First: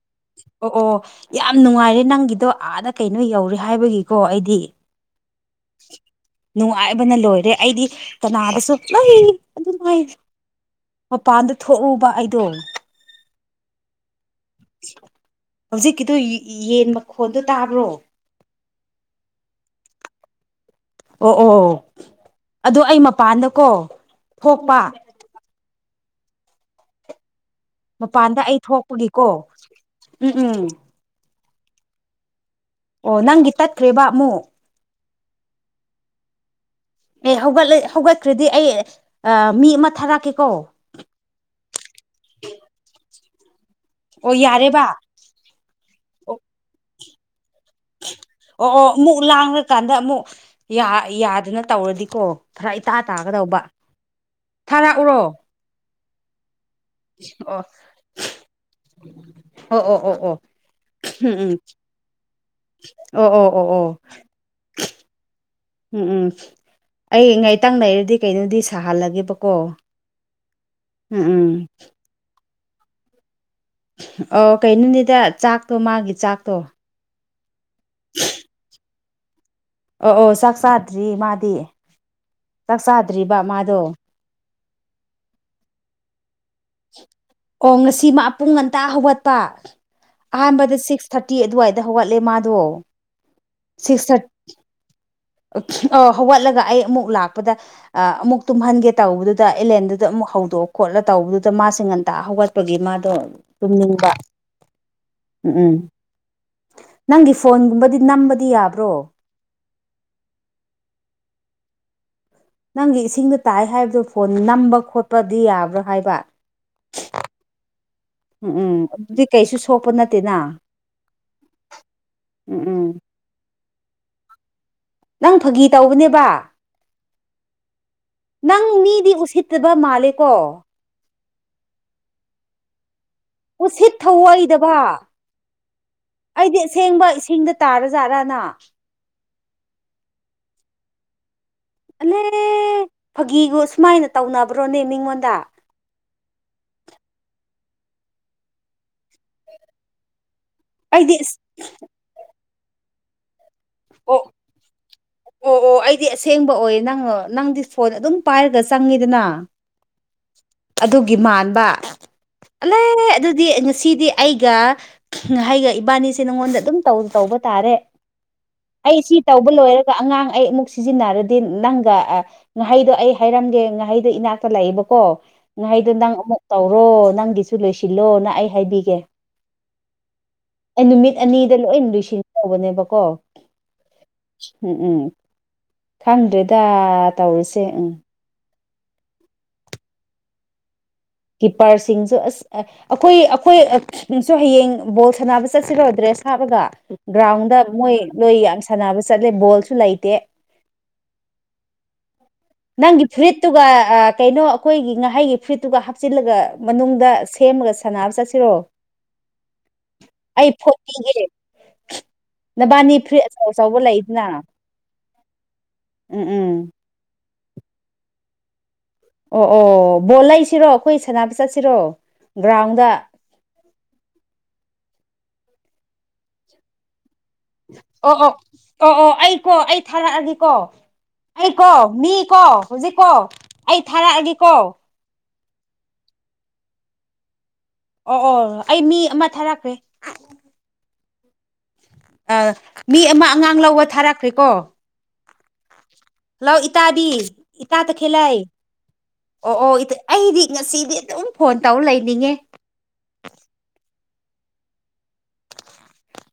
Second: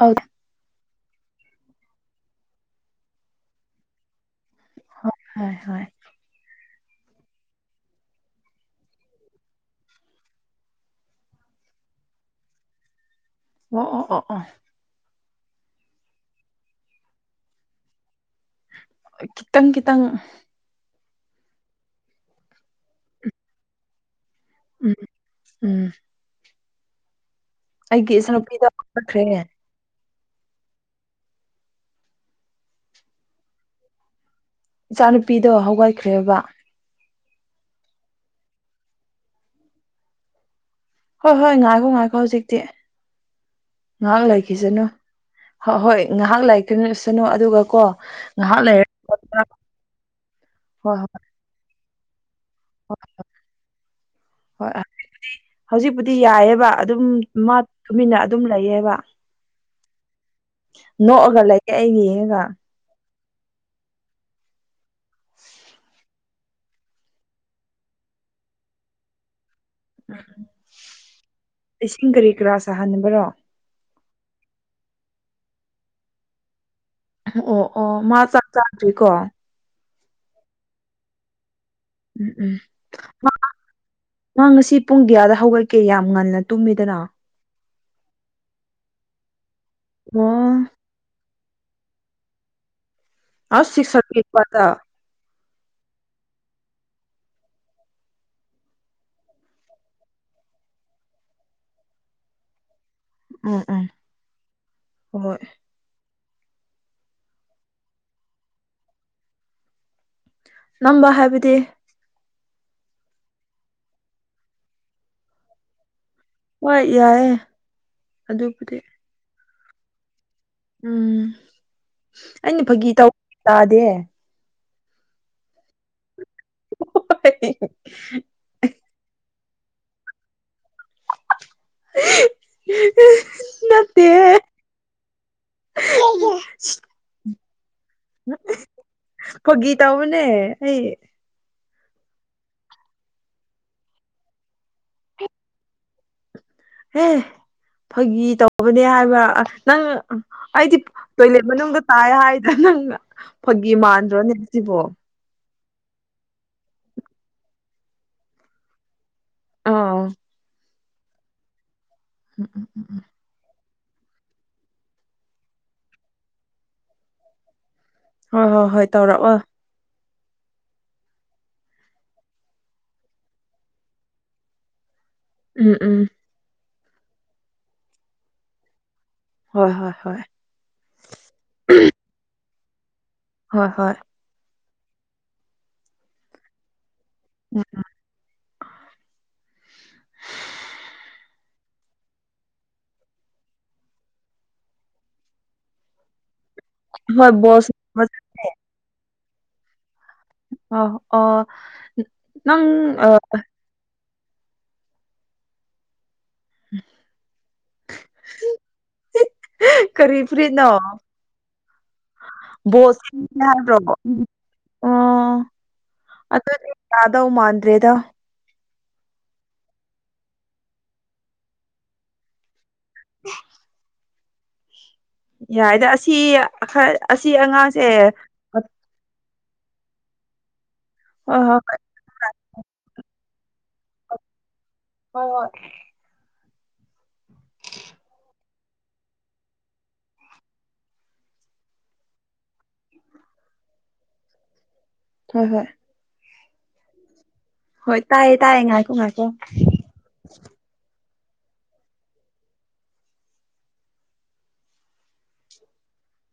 ꯑꯧ ꯑꯣ ꯑꯣ ꯌꯥꯝ ꯅꯨꯡꯉꯥꯏꯔꯦ ꯅꯪꯒꯤꯗꯣ ꯑꯥꯗ ꯀꯩꯅꯣ ꯌꯧꯔꯦ ꯍꯥꯏꯕꯒꯤꯀꯣ ꯑꯩꯗꯤ ꯍꯣꯏ ꯍꯣꯏ ꯅꯨꯡꯉ ꯉꯥꯏꯕꯅ ꯂꯣꯏꯔꯦ ꯑꯩꯗꯤ ꯀꯅꯥꯗꯁꯨ ꯂꯩ ꯑꯗꯨꯅꯦ ꯃꯄꯥꯟꯗ ꯊꯣꯛꯎꯕ ꯑꯩꯗꯣ ꯑꯣ ꯑꯣ ꯑꯣ ꯍꯧꯖꯤꯛꯀꯤꯗꯣ ꯌꯦ ꯌꯦꯟ ꯃꯈꯣꯜꯗꯣ ꯇꯥꯕ꯭ꯔꯣ ꯈꯤꯇꯪ ꯈꯤꯇꯪ ꯑꯣ ꯑꯣꯑꯣ ꯑꯗꯣ ꯑꯩ ꯃꯄꯥꯟꯗꯀꯣ ꯊꯣꯛꯄ ꯎꯝ ꯎꯝ ꯑꯩꯒꯤ ꯃꯄꯥꯟꯗ ꯑꯩ ꯏꯆꯥꯅꯨꯄꯤꯗꯣ ꯍꯧꯒꯠꯈ꯭ꯔꯦ ꯊꯣꯛꯄꯒꯤꯀꯣ ꯎꯝ ꯎꯝ ꯑꯣ ꯅꯪꯒꯤ ꯇꯠꯈ꯭ꯔꯦꯕ ꯑꯃꯨꯛ ꯏꯆꯥꯅꯨꯄꯤꯗꯣ ꯍꯧꯒꯠꯈ꯭ꯔꯦꯕꯥ ꯑꯦ ꯍꯧꯒꯠꯂ ꯍꯧꯒꯠꯇ꯭ꯔꯗꯤ ꯑꯩ ꯑ ꯃꯤ ꯑꯃ ꯊꯥꯔꯛꯀꯦꯀꯣ ꯍꯣꯏ ꯍꯣꯏ ꯉꯥꯏꯈꯣ ꯉꯍꯥꯛ ꯑꯣ ꯌꯥꯔꯦꯕ ꯂꯩꯈꯤꯁꯅꯨ ꯑꯣ ꯍꯣ ꯍꯣꯏ ꯉꯍꯥꯛ ꯂꯩꯥꯈꯤꯁꯅꯨ ꯑꯗꯨꯒ ꯀꯣ ꯉꯥꯏꯍꯥꯛ ꯑꯣ ꯂꯩꯔ ꯑꯣ ꯑꯃꯨꯛ ꯂꯥꯡꯂꯀꯥꯟꯗ ꯑꯃꯨꯛ ꯌꯥ ꯍꯣꯏ ꯍꯣꯏ ꯌꯥꯗꯅ ꯇꯧꯔꯗꯤꯀꯣ ꯐꯔꯛ ꯏꯇꯥ ꯍꯣꯏ ꯇꯥꯒꯗꯧꯕ ꯊꯥꯔꯛꯎꯔꯣ ꯗꯤ ꯌꯥꯏꯑꯦꯕ ꯑꯗꯨꯝ ꯃꯥ ꯑꯣ ꯇꯨꯃꯤꯟꯅ ꯑꯗꯨꯝ ꯂꯩꯌꯦꯕ ꯑꯣ ꯑꯣ ꯑꯣ ꯑꯣ ꯎꯝ ꯅꯣꯛꯑꯒ ꯎꯝ ꯂꯩꯌꯦ ꯑꯩ ꯌꯦꯡꯉꯒ ꯑꯣ ꯑꯣ ꯑꯣ ꯑꯣ ꯎꯝ ꯎꯝ ꯑꯩ ꯉꯥꯏꯇꯪ ꯂꯩꯔꯗꯤ ꯀꯩꯅꯣꯗꯤ ꯁꯥꯍꯜꯂꯒꯦꯕꯀꯣ ꯎꯝ ꯎꯝ ꯏꯁꯤꯡ ꯀꯔꯤ ꯀꯔꯥ ꯁꯥꯍꯟꯅꯕꯔꯣ ꯑꯣ ꯀꯩꯅꯣꯅꯤꯗꯥ ꯆꯥꯛꯇꯣ ꯃꯥꯒꯤ ꯆꯥꯛꯇꯣ ꯑꯣ ꯑꯣ ꯃꯥ ꯆꯥꯛ ꯆꯥꯗ꯭ꯔꯤꯀꯣ ꯑꯣ ꯑꯣ ꯆꯥꯛ ꯆꯥꯗ꯭ꯔꯤ ꯃꯥꯗꯤ ꯎꯝ ꯎꯝ ꯆꯥꯛ ꯃꯥ ꯆꯥꯗ꯭ꯔꯤꯕ ꯃꯥꯗꯣ ꯃꯥ ꯉꯁꯤ ꯄꯨꯡ ꯒꯤꯌꯥꯗ ꯍꯧꯒꯠꯀꯦ ꯌꯥꯝ ꯉꯟꯅ ꯇꯨꯝꯃꯦꯗꯅꯥ ꯑꯣ ꯉꯁꯤ ꯃꯥ ꯄꯨꯡ ꯉꯟꯇꯥ ꯍꯧꯒꯠꯄ ꯑꯣ ꯑꯍꯥꯟꯕꯗ ꯁꯤꯛꯁ ꯊꯥꯔ ꯇꯤ ꯑꯗꯨꯋꯥꯏꯗ ꯍꯧꯒꯠꯂꯦ ꯃꯥꯗꯣ ꯑꯁ ꯁꯤꯛꯁ ꯊꯥꯔꯇꯤ ꯑꯗꯨꯋꯥꯏꯗꯥ ꯑ ꯍꯧꯒꯠꯂꯒ ꯑꯩ ꯑꯃꯨꯛ ꯂꯥꯛꯄꯗ ꯑ ꯑꯃꯨꯛ ꯇꯨꯝꯍꯟꯒꯦ ꯇꯧꯕꯗꯨꯗꯥ ꯑꯩ ꯂꯦꯝꯗꯨꯗ ꯑꯃꯨꯛ ꯍꯧꯗꯣꯛ ꯈꯣꯠꯂ ꯇꯧꯕꯗꯨꯗ ꯃꯥꯁꯦ ꯉꯟꯇꯥ ꯍꯧꯒꯠꯄꯒꯤ ꯃꯥ ꯗꯣ ꯎꯝ ꯎꯝ ꯇꯨꯝꯅꯤꯡꯕ ꯍꯣꯏ ꯎꯝ ꯎꯝ ꯅꯪꯒꯤ ꯐꯣꯟꯒꯨꯝꯕꯗꯤ ꯅꯝꯕꯗꯤ ꯌꯥꯕ꯭ꯔꯣ ꯅꯝꯕ ꯍꯥꯏꯕꯗꯤ ꯅꯪꯒꯤ ꯏꯁꯤꯡꯗ ꯇꯥꯏ ꯍꯥꯏꯕꯗꯣ ꯐꯣꯟ ꯅꯝꯕ ꯈꯣꯠꯄꯗꯤ ꯌꯥꯕ꯭ꯔꯥ ꯍꯥꯏꯕ ꯍꯣꯏ ꯌꯥꯏꯌꯦ ꯎꯝ ꯎꯝ ꯑꯗꯨꯕꯨꯗꯤ ꯑꯗꯨꯗꯤ ꯀꯩꯁꯨ ꯁꯣꯛꯄ ꯅꯠ ꯎꯝ ꯎꯝ ꯑꯩꯅ ꯎꯝ ꯐꯥꯒꯤ ꯇꯧ ꯇꯥꯗꯤꯌꯦ ꯅꯪ ꯐꯒꯤ ꯇꯧꯕꯅꯦꯕꯥ ꯅꯪ ꯃꯤꯗꯤ ꯎꯁꯤꯠ ꯇꯕ ꯃꯥꯜꯂꯦꯀꯣ ꯑ ꯑ ꯍꯦ ꯍꯦ ꯎꯁꯤꯠ ꯊꯧꯑꯣꯏꯗꯕꯥ ꯑꯩꯗꯤ ꯑꯁꯦꯡꯕ ꯏꯁꯤꯡꯗ ꯇꯥꯔꯖꯥꯠꯔꯅ ꯐꯒꯤ ꯇꯧꯕꯅꯦ ꯑꯩ ꯑꯂꯦ ꯐꯒꯤꯕꯨ ꯑꯁꯨꯃꯥꯏꯅ ꯇꯧꯅꯕ꯭ꯔꯣꯅꯦ ꯃꯤꯉꯣꯟꯗ ꯍꯦ ꯐꯒꯤ ꯇꯧꯕꯅꯦ ꯍꯥꯏꯕ ꯑꯁ ꯅꯪ ꯑꯩꯗꯤ ꯇꯣꯏꯂꯦꯠ ꯃꯅꯨꯡꯗ ꯇꯥꯏ ꯍꯥꯏꯗ꯭ꯔ ꯅꯪꯅ ꯐꯒꯤ ꯑꯣ ꯃꯥꯟꯗ꯭ꯔꯣꯅꯦ ꯖꯤꯕꯣ ꯑꯣ ꯑꯣ ꯑꯩꯗꯤ ꯑꯁꯦꯡꯕ ꯑꯣꯏꯌꯦ ꯅꯪ ꯅꯪꯗꯤ ꯐꯣꯟ ꯑꯗꯨꯝ ꯄꯥꯏꯔꯒ ꯆꯪꯉꯤꯗꯅꯥ ꯑꯥ ꯑꯗꯨꯒꯤ ꯃꯥꯟꯕ ꯎꯝ ꯎꯝ ꯑꯂꯦ ꯎꯝ ꯎꯝ ꯑꯗꯨꯗꯤ ꯑꯩ ꯉ ꯁꯤꯗꯤ ꯑꯩꯒ ꯉꯥꯍꯩꯒ ꯏꯕꯥꯅꯤꯁꯦ ꯅꯪꯉꯣꯟꯗ ꯑꯗꯨꯝ ꯇꯧ-ꯇꯧꯕ ꯇꯥꯔꯦ ꯍꯣꯏ ꯍꯣꯏ ꯍꯣꯏ ꯑꯩ ꯁꯤ ꯇꯧꯔꯛꯑꯣ ꯇꯧꯕ ꯂꯣꯏꯔꯒ ꯑꯉꯥꯡ ꯑꯩ ꯑꯃꯨꯛ ꯁꯤꯖꯤꯟꯅꯔꯗꯤ ꯅꯪꯒ ꯑ ꯉꯥꯍꯩꯗꯣ ꯑꯩ ꯍꯥꯏꯔꯝꯒꯦ ꯉꯥꯍꯩꯗꯣ ꯏꯅꯥꯛꯇ ꯂꯩꯕꯀꯣ ꯎꯝ ꯉꯥꯍꯩꯗꯣ ꯎꯝ ꯅꯪ ꯑꯃꯨꯛ ꯇꯧꯔꯣ ꯅꯪꯒꯤꯁꯨ ꯂꯣꯏꯁꯤꯜꯂꯣ ꯅ ꯑꯩ ꯍꯥꯏꯕꯤꯒꯦ ꯍꯣꯏ ꯍꯣꯏ ꯍꯣꯏ ꯑꯩ ꯅꯨꯃꯤꯠ ꯑꯅꯤꯗ ꯂꯣꯏꯅ ꯂꯣꯏꯁꯤꯟ ꯇꯧꯕꯅꯦꯕꯀꯣ ꯍꯣꯏ ꯍꯣꯏ ꯎꯝ ꯎꯝ ꯈꯪꯗ꯭ꯔꯦꯗꯥ ꯎꯝ ꯇꯧꯔꯤꯁꯦ ꯑ [unintelligible] ꯀꯤꯞꯄꯔꯁꯤꯡꯁꯨ ꯑꯁ ꯑ ꯑꯩꯈꯣꯏ ꯑꯩꯈꯣꯏꯁꯨ ꯍꯌꯦꯡ ꯕꯣꯜ ꯁꯥꯟꯅꯕ ꯆꯠꯁꯤꯔꯣ ꯗ꯭ꯔꯦꯁ ꯍꯥꯞꯔꯒ ꯍꯣꯏ ꯕꯣꯜ ꯒ꯭ꯔꯥꯎꯟꯗ ꯃꯣꯏ ꯂꯣꯏ ꯌꯥꯝ ꯁꯥꯟꯅꯕ ꯆꯠꯂꯦ ꯕꯣꯜꯁꯨ ꯂꯩꯇꯦ ꯑꯧ ꯑꯣ ꯅꯪ ꯅꯪꯒꯤ ꯑ ꯐꯨꯔꯤꯠꯇꯨꯒ ꯑ ꯀꯩꯅꯣ ꯑꯈꯣꯏꯒꯤ ꯉꯥꯍꯩꯒꯤ ꯐꯨꯔꯤꯠꯇꯨꯒ ꯍꯥꯞ ꯆꯤꯜꯂꯒ ꯃꯅꯨꯡꯗ ꯁꯦꯝꯃꯒ ꯁꯥꯟꯅꯕ ꯆꯠꯁꯤꯔꯣ [unintelligible] ꯀꯔꯤ ꯑꯩ ꯐꯨꯔꯤꯠ ꯅꯣ ꯐꯣꯠ ꯄꯤꯒꯦ ꯕꯣꯜ ꯅꯕꯥꯅꯤ ꯐꯨꯔꯤꯠ [unintelligible] ꯑꯆꯧ ꯑꯆꯧꯕ ꯅꯥꯟꯗ꯭ꯔꯕꯣ ꯎꯝ ꯂꯩꯗꯅ ꯎꯝ ꯎꯝ ꯑꯣ ꯎꯝ ꯑꯗꯨꯗꯤ ꯌꯥꯥꯗꯧ ꯃꯥꯟꯗ꯭ꯔꯦꯗ ꯑꯣ ꯑꯣ ꯕꯣꯜ ꯂꯩꯁꯤꯔꯣ ꯑꯩꯈꯣꯏ ꯁꯥꯟꯅꯕ ꯆꯠꯁꯤꯔꯣ ꯒ꯭ꯔꯥꯎꯟꯗ ꯌꯥꯏꯗ ꯑꯁꯤ ꯈꯔ- ꯑꯁꯤ ꯑꯉꯥꯡꯁꯦ ꯑꯣ ꯑꯣ ꯍꯣꯏ ꯑꯣ ꯑꯣ ꯑꯩ ꯀꯣ ꯑꯩ ꯊꯥꯔꯛꯑꯒꯦꯀꯣ ꯑꯩ ꯍꯣꯏ ꯀꯣ ꯃꯤ ꯀꯣ ꯍꯧꯖꯤꯛ ꯀꯣ ꯑꯩ ꯊꯥꯔꯛꯑꯒꯦꯀꯣ ꯍꯣꯏ ꯍꯣ ꯑꯣ ꯑꯣ ꯑꯩ ꯃꯤ ꯑꯃ ꯊꯥꯔꯛꯈ꯭ꯔꯦ ꯑ ꯃꯤ ꯑꯃ ꯑꯉꯥꯡ ꯂꯧꯕ ꯊꯥꯔꯛꯈ꯭ꯔꯦꯀꯣ ꯍꯣꯏ ꯍꯣꯏ ꯍꯜꯂꯣ ꯏꯇꯥꯗꯤ ꯏꯇꯥ ꯍꯣꯏ ꯇꯈꯦꯜꯂꯩ ꯇꯥꯏꯌꯦ ꯇꯥꯏꯌꯦ ꯉꯥꯏꯈꯣ ꯉꯥꯏꯈꯣ ꯑꯣ ꯑꯣ ꯏ ꯑꯩꯗꯤ ꯉꯁꯤꯗꯤ ꯑꯗꯨꯝ ꯐꯣꯟ ꯇꯧ ꯂꯩꯅꯤꯡꯉꯦ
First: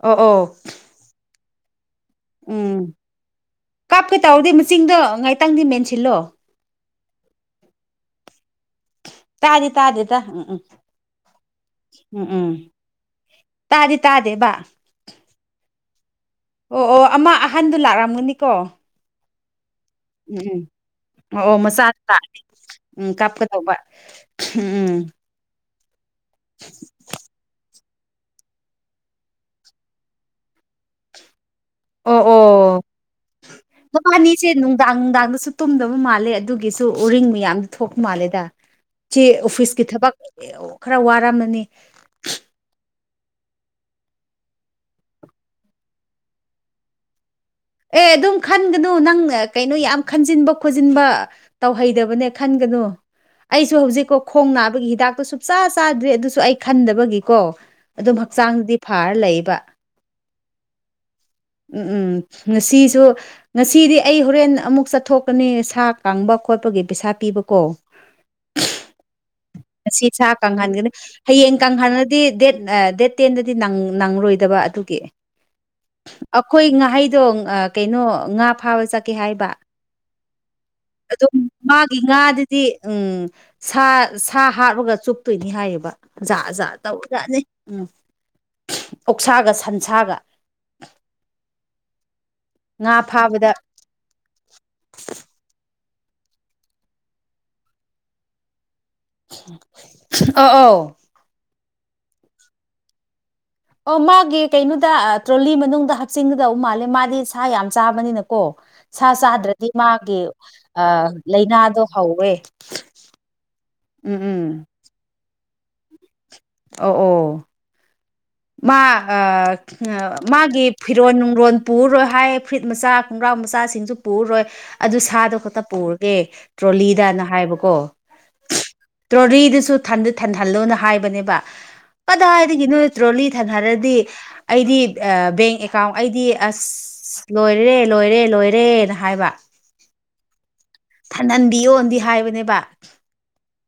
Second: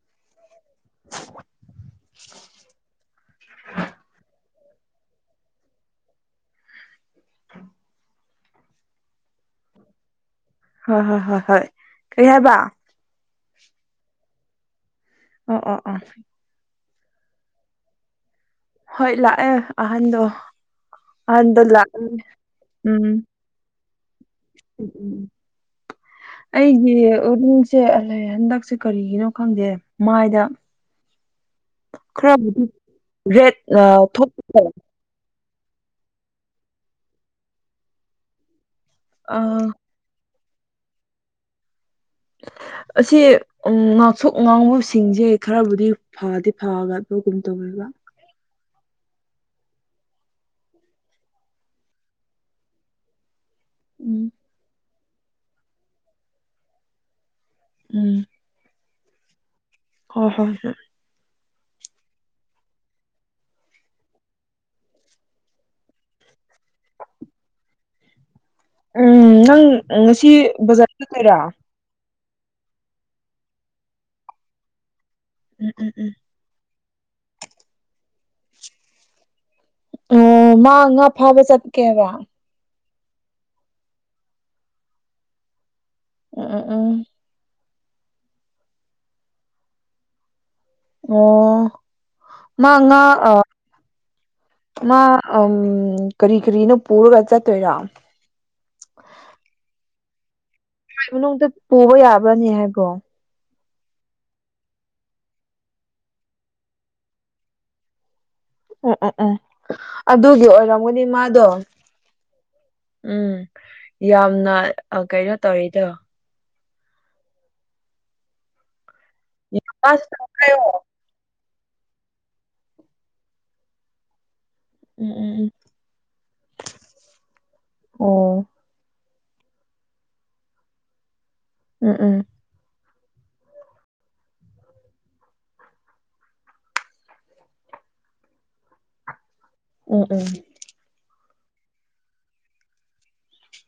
ꯑꯣ ꯑꯣ ꯎꯝ ꯀꯥꯞꯀꯦ ꯇꯧꯔꯗꯤ ꯃꯆꯤꯟꯗꯣ ꯉꯥꯏꯇꯪꯗꯤ ꯃꯦꯟꯁꯤꯜꯂꯣ [inaudible] ꯇꯥꯗꯤ ꯇꯥꯗꯦꯗ ꯎꯝ ꯍꯣꯏ ꯍꯣꯏ ꯍꯣꯏ ꯍꯣꯏ ꯎꯝ ꯀꯩ ꯎꯝ ꯍꯥꯏꯕꯥ ꯇꯥꯗꯤ ꯇꯥꯗꯦ ꯕꯥ ꯑꯣ ꯑꯣ ꯑ ꯑꯣ ꯑꯣ ꯑꯃ ꯑꯍꯟꯗꯨ ꯂꯥꯛꯑꯝꯒꯅꯤꯀꯣ ꯍꯣꯏ ꯂꯥꯛꯑꯦ ꯑꯍꯟꯗꯣ ꯑꯣ ꯑꯣ ꯑꯍꯟꯗꯣ ꯃꯆꯥ ꯇꯥꯛ ꯂꯥꯛꯑꯦ ꯎꯝ ꯀꯥꯞꯀꯗꯧꯕ ꯎꯝ ꯎꯝ ꯑꯩꯒꯤ [unintelligible] ꯆꯦ [unintelligible] ꯂꯦ ꯍꯟꯗꯛꯁꯦ ꯀꯔꯤꯒꯤꯅꯣ ꯈꯪꯗꯦ ꯃꯥꯏꯗ ꯑꯣ ꯈꯔꯕꯨꯗꯤ ꯑꯣ ꯔꯦꯠ ꯝꯕꯅꯤꯁꯦ ꯊꯣꯛꯄ ꯅꯨꯡꯗꯥꯡ ꯅꯨꯡꯗꯥꯡꯗꯁꯨ ꯇꯨꯝꯗꯕ ꯃꯥꯜꯂꯦ ꯑꯗꯨꯒꯤꯁꯨ ꯎꯔꯤꯡ ꯃꯌꯥꯝꯗ ꯊꯣꯛꯄ ꯃꯥꯜꯂꯦꯗ ꯆꯦ ꯑꯣꯐꯤꯁꯀꯤ ꯊꯕꯛ ꯑꯦ ꯑꯣ ꯈꯔ ꯋꯥꯔꯝꯃꯅꯤ ꯑꯁꯤ ꯎꯡ ꯉꯥꯛꯁꯣꯛ ꯉꯥꯡꯕꯁꯤꯡꯁꯦ ꯈꯔꯕꯨꯗꯤ ꯐꯗꯤ ꯐꯕ ꯑꯗꯨ ꯑꯦ ꯑꯗꯨꯝ ꯈꯟꯒꯅꯨ ꯨꯅꯪ ꯀꯩꯅꯣ ꯌꯥꯝ ꯈꯟꯖꯤꯟꯕ ꯈꯣꯠꯖꯤꯟꯕ ꯇꯧꯍꯩꯗꯕꯅꯦ ꯈꯟꯒꯅꯨ ꯑꯩꯁꯨ ꯍꯧꯖꯤꯛꯀꯣ ꯎꯝ ꯈꯣꯡ ꯅꯥꯕꯒꯤ ꯍꯤꯗꯥꯛꯇꯨ ꯁꯨꯡꯆꯥ ꯆꯥꯗ꯭ꯔꯤ ꯑꯗꯨꯁꯨ ꯑꯩ ꯈꯟꯗꯕꯒꯤꯀꯣ ꯑꯗꯨꯝ ꯎꯝ ꯍꯛꯆꯥꯡꯗꯨꯗꯤ ꯐꯔ ꯂꯩꯕ ꯍꯣꯏ ꯍꯣꯏ ꯍꯨꯡ ꯎꯝ ꯎꯝ ꯉꯁꯤꯁꯨ ꯉꯁꯤꯗꯤ ꯑꯩ ꯍꯣꯔꯦꯟ ꯑꯃꯨꯛ ꯆꯠꯊꯣꯛꯀꯅꯤ ꯁꯥ ꯀꯥꯡꯕ ꯈꯣꯠꯄꯒꯤ ꯄꯩꯁꯥ ꯄꯤꯕꯀꯣ ꯎꯝ ꯅꯪ ꯉꯁꯤ ꯁꯥ ꯀꯪꯍꯟꯒꯅꯤ ꯕꯖꯥꯔ ꯆꯠꯇꯣꯏꯔꯥ ꯍꯌꯦꯡ ꯀꯪꯍꯥꯟ ꯗꯤ ꯗꯦꯠ ꯗꯦꯠ ꯇꯦꯟꯗꯗꯤ ꯅꯪꯔꯣꯏꯗꯕ ꯑꯗꯨꯒꯤ ꯎꯝ ꯎꯝ ꯎꯝ ꯑꯩꯈꯣꯏ ꯉꯥꯍꯩꯗꯣ ꯀꯩꯅꯣ ꯉꯥ ꯐꯥꯕ ꯆꯠꯀꯦ ꯍꯥꯏꯕ ꯑꯣ ꯃꯥ ꯉꯥ ꯑꯗꯨꯝ ꯐꯥꯕ ꯃꯥꯒꯤ ꯆꯠꯀꯦꯕ ꯉꯥꯗꯨꯗꯤ ꯎꯝ ꯁꯥ ꯁꯥ ꯍꯥꯠꯂꯒ ꯆꯨꯞꯇꯣꯏꯅꯤ ꯍꯥꯏꯌꯦꯕ ꯎꯝ ꯖꯥꯠ ꯎꯝ ꯖꯥꯠ ꯎꯝ ꯇꯧꯔꯖꯅꯤ ꯎꯝ ꯑꯣꯛꯁꯥꯒ ꯁꯥꯟꯁꯥꯒ ꯑꯣ ꯃꯥ ꯉꯥ ꯑ ꯃꯥ ꯑꯝ ꯀꯔꯤ ꯀꯔꯤꯅꯣ ꯄꯨꯔꯒ ꯆꯠꯇꯣꯏꯔꯣ [unintelligible] ꯃꯅꯨꯡꯗ ꯄꯨꯕ ꯌꯥꯕ꯭ꯔꯅꯦ ꯍꯥꯏꯕꯣ ꯑꯣ ꯃꯥꯒꯤ ꯀꯩꯅꯣꯗ ꯇ꯭ꯔꯣꯂꯤ ꯃꯅꯨꯡꯗ ꯍꯥꯞꯆꯤꯟꯒꯗꯧ ꯃꯥꯜꯂꯦ ꯃꯥꯗꯤ ꯁꯥ ꯌꯥꯝ ꯆꯥꯕꯅꯤꯅ ꯀꯣ ꯎꯝ ꯁꯥ ꯎꯝ ꯎꯝ ꯆꯥꯗ꯭ꯔꯗꯤ ꯃꯥꯒꯤ ꯑꯗꯨꯒꯤ ꯑꯣꯏꯔꯝꯒꯅꯤ ꯃꯥꯗꯣ ꯂꯩꯅꯗꯣ ꯍꯧꯋꯦ ꯎꯝ ꯎꯝ ꯌꯥꯝꯅ ꯀꯩꯅꯣ ꯇꯧꯋꯤꯗꯣ ꯑꯧ ꯑꯣ ꯃꯥ ꯑ ꯎꯝ ꯎꯝ ꯎꯝ ꯑꯣ ꯎꯝ ꯎꯝ ꯎꯝ ꯃꯥꯒꯤ ꯐꯤꯔꯣꯟ ꯅꯨꯡꯔꯣꯟ ꯄꯨꯔꯣꯏ ꯍꯥꯏ ꯐꯨꯔꯤꯠ ꯃꯆꯥ ꯈꯣꯡꯒ꯭ꯔꯥꯎ ꯃꯆꯥꯁꯤꯡꯁꯨ ꯄꯨꯔꯣꯏ ꯑꯗꯨ ꯁꯥꯗꯣ ꯈꯛꯇ ꯄꯨꯔꯒꯦ ꯇ꯭ꯔꯣꯂꯤꯗꯅ ꯍꯥꯏꯕꯀꯣ ꯇ꯭ꯔꯣꯂꯤꯗꯨꯁꯨ ꯊꯟꯍꯜꯂꯣꯅ ꯍꯥꯏꯕꯅꯦꯕ ꯀꯗꯥꯏꯗꯒꯤꯅꯣ ꯇ꯭ꯔꯣꯂꯤ ꯊꯜꯍꯜꯂꯗꯤ ꯑꯩꯗꯤ ꯕꯦꯡ ꯑꯦꯀꯥꯎꯟ ꯑꯩꯗꯤ ꯑꯁ ꯂꯣꯏꯔꯦ ꯂꯣꯏꯔꯦ ꯂꯣꯏꯔꯦꯅ ꯍꯥꯏꯕ ꯎꯝ ꯎꯝ ꯊꯟꯍꯟꯕꯤꯌꯣꯅꯗꯤ ꯍꯥꯏꯕꯅꯦꯕ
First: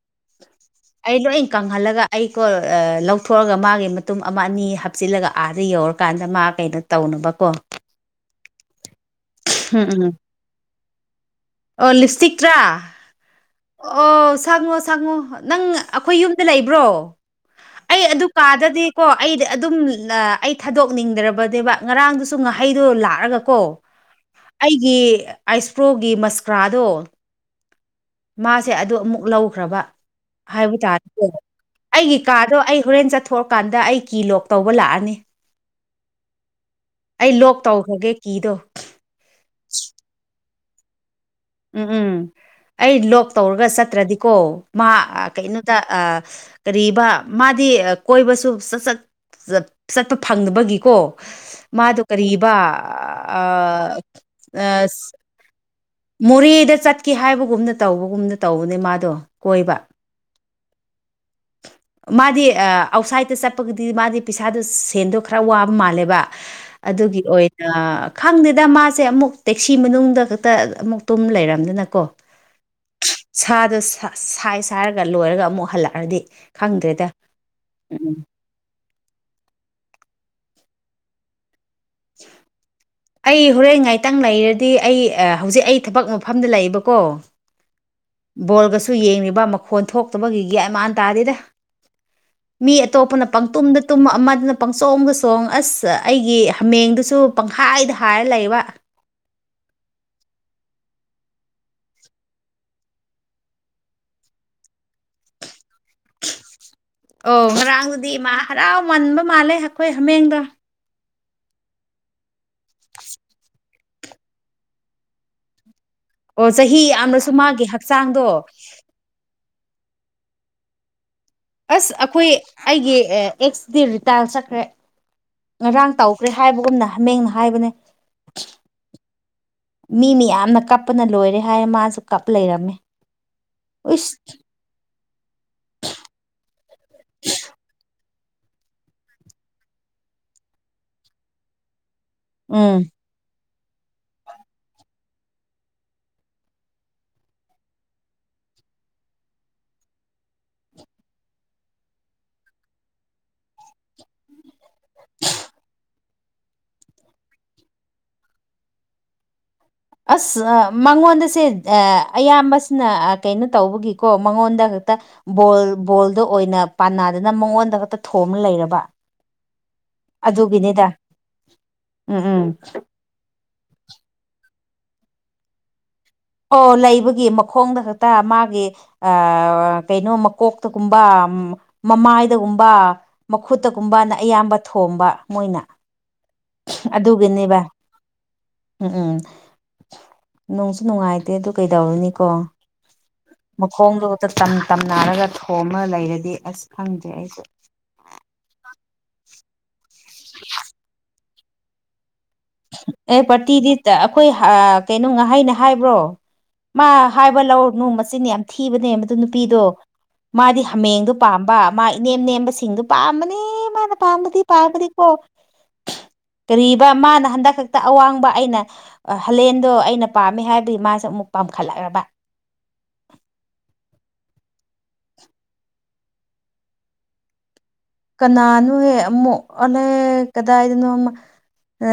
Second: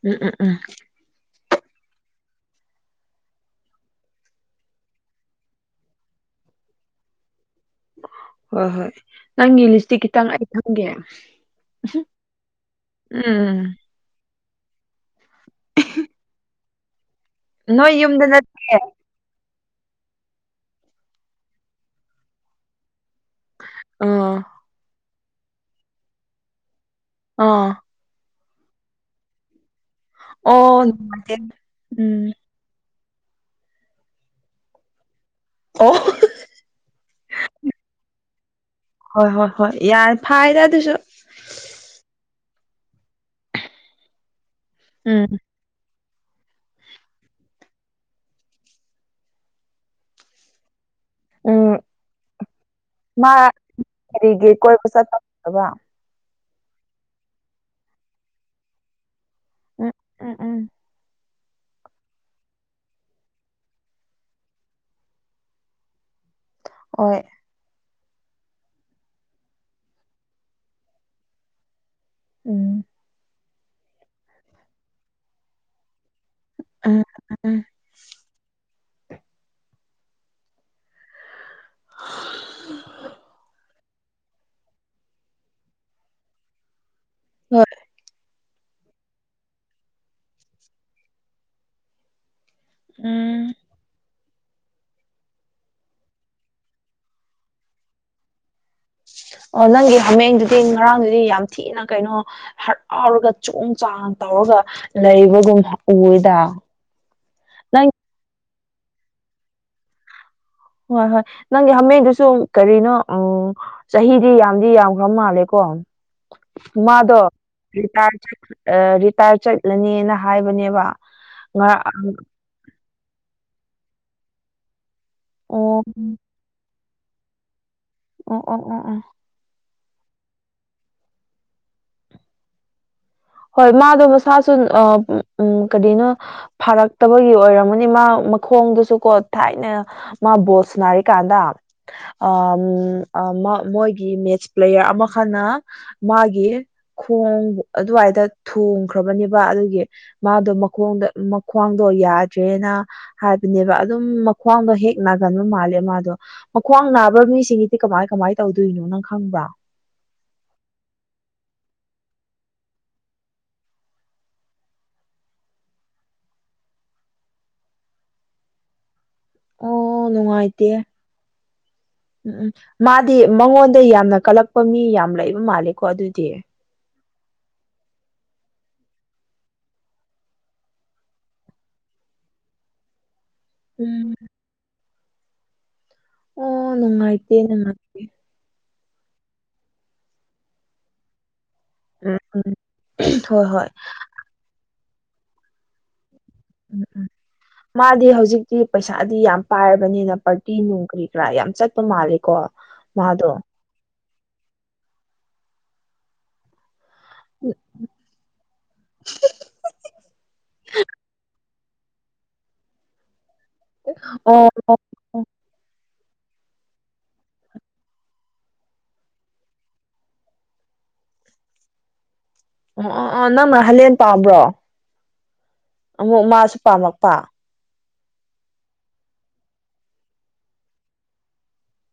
ꯎꯝ ꯎꯝ ꯎꯝ ꯑꯩ ꯂꯣꯏ ꯀꯪꯍꯜꯂꯒ ꯑꯩꯀꯣ ꯂꯧꯊꯣꯛꯑꯒ ꯃꯥꯒꯤ ꯃꯇꯨꯝ ꯑꯃ ꯑꯅꯤ ꯍꯥꯞꯆꯤꯜꯂꯒ ꯑꯥꯗ ꯌꯧꯔꯀꯥꯟꯗ ꯃꯥ ꯀꯩꯅꯣ ꯇꯧꯅꯕ ꯀꯣ ꯍꯣꯏ ꯍꯣꯏ ꯅꯪꯒꯤ ꯎꯝ ꯂꯤꯞꯁꯇꯤꯛ ꯎꯝ ꯈꯤꯇꯪ ꯑꯩ ꯁꯪꯒꯦ ꯑꯣ ꯂꯤꯞꯁꯇꯤꯛꯇ꯭ꯔꯥ ꯎꯝ ꯑꯣ ꯁꯪꯉꯣ ꯁꯪꯉꯣ ꯅꯪ ꯑꯩꯈꯣꯏ ꯌꯨꯝꯗ ꯂꯩꯕ꯭ꯔꯣ ꯅꯣꯏ ꯑꯩ ꯑꯗꯨ ꯌꯨꯝꯗ ꯅꯠꯇꯦ ꯀꯥꯗꯗꯤꯀꯣ ꯑꯩꯗ ꯑꯗꯨꯝ ꯑꯩ ꯊꯥꯗꯣꯛꯅꯤꯡꯗ꯭ꯔꯕꯅꯦꯕ ꯉꯔꯥꯡꯗꯨꯁꯨ ꯉꯥꯍꯩꯗꯣ ꯂꯥꯛ ꯆꯠꯑꯒꯀꯣ ꯑꯥ ꯑꯩꯒꯤ ꯑꯥꯏꯁꯄ꯭ꯔꯣꯒꯤ ꯃꯁꯀ꯭ꯔꯥꯗꯣ ꯑꯥ ꯃꯥꯁꯦ ꯑꯗꯨ ꯑꯃꯨꯛ ꯂꯧꯈ꯭ꯔꯕ ꯍꯥꯏꯕ ꯑꯣ ꯇꯥꯇꯣ ꯅꯨꯡꯉꯥꯏꯇꯦ ꯑꯩꯒꯤ ꯎꯝ ꯀꯥꯗꯣ ꯑꯩ ꯍꯣꯔꯦꯟ ꯆꯠ ꯊꯣꯛꯑꯀꯥꯟꯗ ꯑꯩ ꯀꯤ ꯂꯣꯛ ꯇꯧꯕ ꯂꯥꯛꯑꯅꯤ ꯑꯣ ꯑꯩ ꯂꯣꯛ ꯇꯧꯈ꯭ꯔꯒꯦ ꯀꯤꯗꯣ ꯍꯣꯏ ꯍꯣꯏ ꯍꯣꯏ ꯌꯥꯔ ꯐꯥꯏꯗ ꯑꯗꯨꯁꯨ ꯎꯝ ꯎꯝ ꯑꯩ ꯂꯣꯛ ꯇꯧꯔꯒ ꯆꯠꯇ꯭ꯔꯗꯤꯀꯣ ꯃꯥ ꯎꯝ ꯀꯩꯅꯣꯗ ꯀꯔꯤꯕ ꯃꯥꯗꯤ ꯀꯣꯏꯕꯁꯨ ꯆꯠꯄ ꯐꯪꯗꯕꯒꯤꯀꯣ ꯎꯝ ꯃꯥꯗꯨ ꯀꯔꯤꯕꯥ ꯃꯥ ꯑ ꯀꯔꯤꯒꯤ ꯀꯣꯏꯕ ꯑ ꯆꯠꯄ ꯐꯪꯗꯕ ꯃꯣꯔꯦꯗ ꯆꯠꯀꯦ ꯍꯥꯏꯕꯒꯨꯝꯅ ꯇꯧꯕꯒꯨꯝꯅ ꯇꯧꯕꯅꯦ ꯃꯥꯗꯣ ꯀꯣꯏꯕ ꯎꯝ ꯎꯝ ꯎꯝ ꯃꯥꯗꯤ ꯑꯥꯎꯠꯁꯥꯏꯗꯒꯤꯗ ꯆꯠꯄꯒꯤꯗꯤ ꯃꯥꯗꯤ ꯄꯩꯁꯥꯗꯣ ꯁꯦꯟꯗꯣ ꯈꯔ ꯋꯥꯕ ꯃꯥꯜꯂꯦꯕ ꯍꯣꯏ ꯑꯗꯨꯒꯤ ꯑꯣꯏꯅ ꯈꯪꯗꯦꯗ ꯃꯥꯁꯦ ꯑꯃꯨꯛ ꯇꯦꯛꯁꯤ ꯃꯅꯨꯡꯗ ꯈꯛꯇ ꯑꯃꯨꯛ ꯇꯨꯝ ꯂꯩꯔꯝꯗꯅꯀꯣ ꯎꯝ ꯁꯥꯗꯣ ꯁꯥ ꯁꯥꯏ ꯁꯥꯏꯔꯒ ꯂꯣꯏꯔꯒ ꯑꯃꯨꯛ ꯍꯜꯂꯛꯑꯗꯤ ꯎꯝ ꯈꯪꯗ꯭ꯔꯦꯗꯥ ꯎꯝ ꯎꯝ ꯑꯩ ꯍꯣꯔꯦꯟ ꯉꯥꯏ ꯇꯪ ꯂꯩꯔꯗꯤ ꯑꯩ ꯑ ꯍꯧꯖꯤꯛ ꯑꯩ ꯊꯕꯛ ꯃꯐꯝꯗ ꯂꯩꯕꯀꯣ ꯍꯣꯏ ꯕꯣꯜꯒꯁꯨ ꯌꯦꯡꯉꯤꯕꯥ ꯃꯈꯣꯟ ꯊꯣꯛꯇꯕꯒꯤ ꯒ꯭ꯌꯥꯟ ꯃꯥꯟ ꯇꯥꯗꯦꯗꯥ ꯃꯤ ꯑꯇꯣꯞꯄꯅ ꯎꯝ ꯄꯪꯇꯨꯝꯗ ꯇꯨꯝꯃ ꯑꯃ ꯑꯃꯅ ꯄꯪꯆꯣꯡꯗ ꯆꯣꯡ ꯑꯁ ꯑꯩꯒꯤ ꯍꯥꯃꯦꯡꯗꯨꯁꯨ ꯄꯪꯍꯥꯏꯗ ꯍꯥꯏꯔ ꯂꯩꯕ ꯑꯣ ꯅꯪꯒꯤ ꯍꯥꯃꯦꯡꯗꯨꯗꯤ ꯉꯔꯥꯡꯗꯨꯗꯤ ꯌꯥꯝ ꯊꯤꯅ ꯀꯩꯅꯣ ꯍꯔꯥꯎꯔꯒ ꯆꯣꯡ ꯆꯥꯡ ꯇꯧꯔꯒ ꯂꯩꯕꯒꯨꯝ ꯎꯌꯦꯗꯥ ꯑꯣ ꯉꯔꯥꯡꯗꯨꯗꯤ ꯃꯥ ꯍꯔꯥꯎꯃꯟꯕ ꯃꯥꯜꯂꯦ ꯑꯈꯣꯏ ꯍꯥꯃꯦꯡꯗꯣ ꯍꯣ ꯍꯣꯏ ꯅꯪꯒꯤ ꯍꯥꯃꯦꯡꯗꯨꯁꯨ ꯀꯔꯤꯅꯣ ꯎꯝ ꯆꯍꯤꯗꯤ ꯌꯥꯝꯗꯤ ꯌꯥꯝꯈ꯭ꯔ ꯃꯥꯜꯂꯦꯀꯣ ꯑꯣ ꯆꯍꯤ ꯃꯥꯗꯣ ꯌꯥꯝꯅꯁꯨ ꯃꯥꯒꯤ ꯔꯤꯇꯥꯔ ꯍꯛꯆꯥꯡꯗꯣ ꯆꯠ ꯑ ꯔꯤꯇꯥꯔ ꯆꯠꯂꯅꯦꯅꯥ ꯍꯥꯏꯕꯅꯦꯕꯥ ꯑꯁ ꯑꯈꯣꯏ ꯑꯩꯒꯤ ꯑꯦꯛꯁ ꯇꯤ ꯔꯤꯇꯥꯜ ꯆꯠꯈ꯭ꯔꯦ ꯑꯣ ꯉꯔꯥꯡ ꯇꯧꯈ꯭ꯔꯦ ꯍꯥꯏꯕꯒꯨꯝꯅ ꯍꯥꯃꯦꯡꯅ ꯍꯥꯏꯕꯅꯦ ꯑꯣ ꯑꯣ ꯑꯣ ꯑꯣ ꯃꯤ ꯃꯌꯥꯝꯅ ꯀꯞꯄꯅ ꯂꯣꯏꯔꯦ ꯍꯥꯏꯌꯦ ꯃꯥꯁꯨ ꯀꯞ ꯂꯩꯔꯝꯃꯦ ꯍꯣꯏ ꯃꯥꯗꯣ ꯎꯏꯁ ꯃꯁꯥꯁꯨ ꯑ ꯎꯝ ꯀꯔꯤꯅꯣ ꯐꯥꯔꯛꯇꯕꯒꯤ ꯑꯣꯏꯔꯝꯒꯅꯤ ꯃꯥ ꯃꯈꯣꯡꯗꯨꯁꯨ ꯀꯣ ꯊꯥꯏꯅ ꯃꯥ ꯕꯣꯜ ꯁꯥꯟꯅꯔꯤꯀꯥꯟꯗ ꯑꯥꯝ ꯎꯝ ꯑ ꯃ ꯃꯣꯏꯒꯤ ꯃꯦꯠꯆ ꯄ꯭ꯂꯦꯌꯥꯔ ꯑꯃꯈꯅ ꯃꯥꯒꯤ ꯈꯣꯡ ꯑꯗꯨꯋꯥꯏ ꯇ ꯊꯣꯝꯈ꯭ꯔꯕꯅꯦꯕꯥ ꯑꯗꯨꯒꯤ ꯃꯥꯗꯣ ꯃꯈꯣꯡꯗ ꯃꯈ꯭ꯋꯥꯡꯗꯣ ꯌꯥꯗ꯭ꯔꯦꯅꯥ ꯍꯥꯏꯕꯅꯦꯕꯥ ꯑꯗꯨꯝ ꯃꯈ꯭ꯋꯥꯡꯗꯣ ꯍꯦꯛ ꯅꯥꯒꯟꯕ ꯃꯥꯜꯂꯦ ꯃꯥꯗꯣ ꯃꯈ꯭ꯋꯥꯡ ꯅꯥꯕ ꯃꯤꯁꯤꯡꯒꯤꯗꯤ ꯀꯃꯥꯏ ꯀꯃꯥꯏ ꯇꯧꯗꯣꯏꯅꯣ ꯅꯪ ꯈꯪꯕ꯭ꯔꯥ ꯑꯁ ꯃꯉꯣꯟꯗꯁꯦ ꯑ ꯑꯌꯥꯝꯕꯁꯤꯅ ꯀꯩꯅꯣ ꯇꯧꯕꯒꯤꯀꯣ ꯃꯉꯣꯟꯗ ꯗ ꯕꯣꯜ ꯕꯣꯜꯗ ꯑꯣꯏꯅ ꯄꯥꯟꯅꯗꯅ ꯃꯉꯣꯟꯗ ꯈꯇ ꯊꯣꯝꯃ ꯂꯩꯔꯕꯥ ꯑꯣ ꯅꯨꯡꯉꯥꯏꯇꯦ ꯎꯝ ꯎꯝ ꯃꯥꯗꯤ ꯃꯉꯣꯟ ꯇꯩ ꯌꯥꯝꯅ ꯀꯜꯂꯛꯄ ꯃꯤ ꯌꯥꯝ ꯂꯩꯕ ꯃꯥꯜꯂꯦꯀꯣ ꯑꯗꯨ ꯑꯣ ꯂꯩꯕꯒꯤ ꯃꯈꯣꯡꯗ ꯈꯛꯇ ꯃꯥꯒꯤ ꯑꯥ ꯀꯩꯅꯣ ꯃꯀꯣꯛꯇꯒꯨꯝꯕ ꯃꯃꯥꯏꯗꯒꯨꯝꯕ ꯎꯝ ꯃꯈꯨꯠꯇꯒꯨꯝꯕꯅ ꯑꯌꯥꯝꯕ ꯊꯣꯝꯕ ꯃꯣꯏꯅ ꯑ ꯅꯨꯡꯉꯥꯏꯇꯦ ꯑꯗꯨꯒꯤꯅꯦꯕ ꯅꯨꯡꯉꯥꯏꯇꯦ ꯎꯝ ꯎꯝ ꯅꯣꯡꯁꯨ ꯅꯨꯡꯉꯥꯏꯇꯦ ꯑꯗꯨ ꯎꯝ ꯀꯩꯗꯧꯔꯨꯅꯤꯀꯣ ꯍꯣꯏ ꯍꯣꯏ ꯃꯈꯣꯡꯗꯣ ꯇ ꯇꯝ ꯇꯝ ꯅꯥꯔꯒ ꯊꯣꯝꯃ ꯂꯩꯔꯗꯤ ꯑꯁ ꯎꯝ ꯎꯝ ꯈꯪꯗ꯭ꯔꯦ ꯑꯩꯁꯨ ꯃꯥꯗꯤ ꯍꯧꯖꯤꯛꯇꯤ ꯄꯩꯁꯥꯗꯤ ꯌꯥꯝ ꯄꯥꯏꯔꯕꯅꯤꯅ ꯄꯥꯔꯇꯤ ꯅꯨꯡ ꯀꯔꯤ [unintelligible] ꯌꯥꯝ ꯆꯠꯄ ꯃꯥꯜꯂꯤ ꯑꯦ ꯄꯥꯔꯇꯤꯗꯤ ꯇ ꯑꯈꯣꯏ ꯑ ꯀꯩꯅꯣ ꯉꯍꯩꯅ ꯍꯥꯏꯕ꯭ꯔꯣ ꯃꯥ ꯍꯥꯏꯕ ꯂꯧꯔꯨꯅꯨ ꯃꯆꯤꯟ ꯌꯥꯝ ꯊꯤꯕꯅꯦ ꯃꯗꯨ ꯅꯨꯄꯤꯗꯣ ꯃꯥꯗꯤ ꯍꯥꯃꯦꯡꯗꯣ ꯄꯥꯝꯕ ꯃꯥ ꯏꯅꯦꯝ ꯅꯦꯝꯕ ꯁꯤꯡꯗꯨ ꯄꯥꯝꯕꯅꯤ ꯃꯥꯅ ꯄꯥꯝꯕꯗꯤ ꯑꯣ ꯑꯣ ꯄꯥꯕꯗꯤꯀꯣ ꯀꯔꯤꯕ ꯃꯥꯅ ꯍꯟꯗꯛ ꯈꯛꯇ ꯑꯋꯥꯡꯕ ꯑꯩꯅ ꯑ ꯍꯂꯦꯟꯗꯣ ꯑꯩꯅ ꯄꯥꯝꯃꯦ ꯍꯥꯏꯕꯒꯤ ꯃꯥꯁꯨ ꯑꯃꯨꯛ ꯄꯥꯝꯈꯠꯂꯛꯑꯕ ꯑꯣ ꯑꯣ ꯑꯣ ꯅꯪꯅ ꯍꯂꯦꯟ ꯄꯥꯝꯕ꯭ꯔꯣ ꯑꯃꯨꯛ ꯃꯥꯁꯨ ꯄꯥꯝꯃꯛꯄꯥ ꯀꯅꯥꯅꯣꯍꯦ ꯑꯃꯨꯛ ꯑꯂꯦ ꯀꯗꯥꯏꯗꯅꯣꯃ ꯑ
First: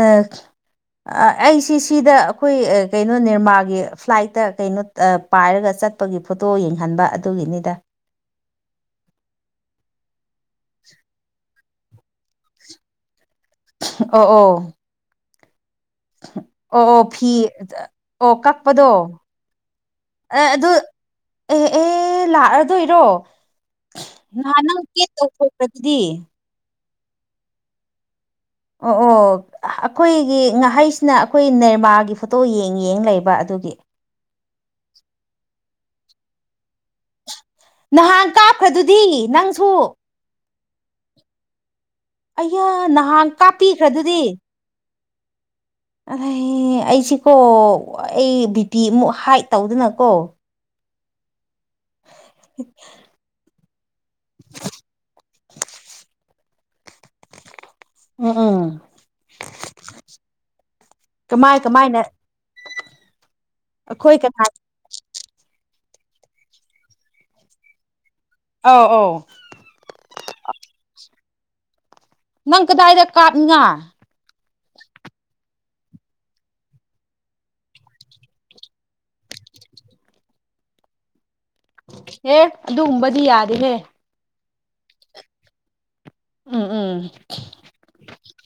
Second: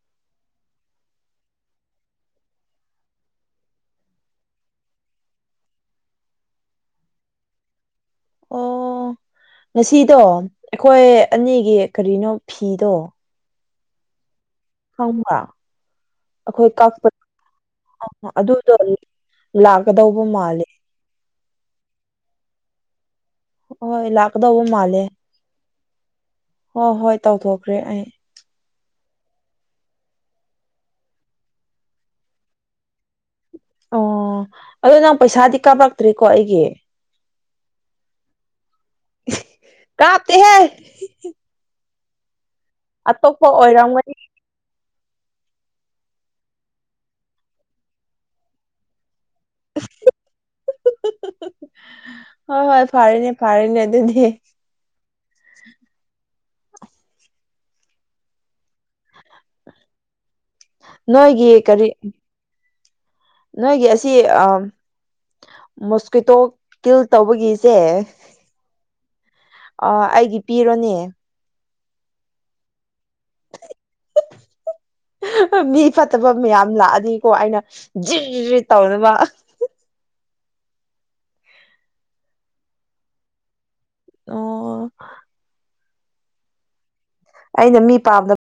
ꯑ ꯑꯩꯁꯤ ꯁꯤꯗ ꯑꯈꯣꯏ ꯀꯩꯅꯣ ꯅꯦꯔꯃꯥꯒꯤ ꯐ꯭ꯂꯥꯏꯠꯇ ꯀꯩꯅꯣ ꯑ ꯄꯥꯏꯔꯒ ꯆꯠꯄꯒꯤ ꯐꯣꯇꯣ ꯌꯦꯡꯍꯟꯕ ꯑꯗꯨꯒꯤꯅꯤꯗ ꯑꯣ ꯉꯁꯤꯗꯣ ꯑꯩꯈꯣꯏ ꯑꯅꯤ ꯑꯦ ꯀꯔꯤꯅꯣ ꯐꯤꯗꯣ ꯑꯣ ꯑꯣ ꯈꯪꯕ꯭ꯔ ꯑꯩꯈꯣꯏ ꯑꯣ ꯑꯣ ꯀꯛꯄ ꯐꯤ ꯑ ꯑꯣ ꯑꯗꯨꯗꯣ ꯀꯛꯄꯗꯣ ꯂꯥꯛꯀꯗꯧꯕ ꯑꯦ ꯃꯥꯜꯂꯦ ꯑꯗꯨ ꯑꯦ ꯑꯦ ꯂꯥꯛꯑꯗꯨꯏꯔꯣ ꯍꯣꯏ ꯂꯥꯛꯀꯗꯧꯕ ꯅꯍꯥꯟ ꯅꯪ ꯃꯥꯜꯂꯦ [unintelligible] ꯍꯣꯏ ꯍꯣꯏ ꯇꯧꯊꯣꯛꯈ꯭ꯔꯦ ꯑꯩ ꯑꯣ ꯑꯣ ꯑꯩꯈꯣꯏꯒꯤ ꯉꯍꯩꯁꯤꯅ ꯑꯩꯈꯣꯏ ꯅꯦꯔꯃꯥꯒꯤ ꯐꯣꯇꯣ ꯌꯦꯡ ꯌꯦꯡ ꯂꯩꯕ ꯑꯗꯨꯒꯤ ꯑꯣ ꯑꯗꯨ ꯅꯪ ꯄꯩꯁꯥꯗꯤ ꯀꯥꯞꯔꯛꯇ꯭ꯔꯤꯀꯣ ꯑꯩꯒꯤ ꯅꯍꯥꯟ ꯀꯥꯞꯈ꯭ꯔꯗꯨꯗꯤ ꯅꯪꯁꯨ ꯀꯥꯞꯇꯦ ꯍꯦ ꯑꯩꯌꯥ ꯅꯍꯥꯟ ꯑꯣꯏꯔꯝꯒꯅꯤ ꯀꯥꯞꯄꯤꯈ꯭ꯔꯗꯨꯗꯤ ꯑꯍꯩ ꯑꯩꯁꯤꯀꯣ ꯑꯩ ꯕꯤ ꯄꯤ ꯑꯃꯨꯛ ꯍꯥꯏꯠ ꯇꯧꯗꯅꯀꯣ ꯍꯣꯏ ꯍꯣꯏ ꯐꯥꯔꯦꯅꯦ ꯐꯥꯔꯦꯅꯦ ꯑ ꯗꯨꯗꯤ ꯎꯝ ꯎꯝ ꯅꯣꯏꯒꯤ ꯀꯃꯥꯏ ꯀꯔꯤ ꯀꯃꯥꯏꯅ ꯅꯣꯏꯒꯤ ꯑꯁꯤ ꯑꯩꯈꯣꯏ ꯀꯅꯥ ꯑꯝ ꯃꯣꯁꯀꯨꯏꯇꯣ ꯀꯤꯜ ꯇꯧꯕꯒꯤꯖꯦ ꯑꯧ ꯑꯧ ꯑꯥ ꯑꯩꯒꯤ ꯄꯤꯔꯅꯤ ꯅꯪ ꯀꯗꯥꯏꯗ ꯀꯥꯞꯅꯤꯡꯉꯥꯏ ꯃꯤ ꯐꯠꯇꯕ ꯃꯌꯥꯝ ꯂꯥꯛꯑꯗꯤꯀꯣ ꯑꯩꯅ ꯖꯤꯔꯤꯔꯤ ꯇꯧꯅꯕ [inaudible] ꯍꯦ ꯑꯗꯨꯒꯨꯝꯕꯗꯤ ꯌꯥꯗꯦꯍꯦ ꯑꯣ ꯎꯝ ꯎꯝ ꯑꯩꯅ ꯃꯤ ꯄꯥꯝꯗꯕ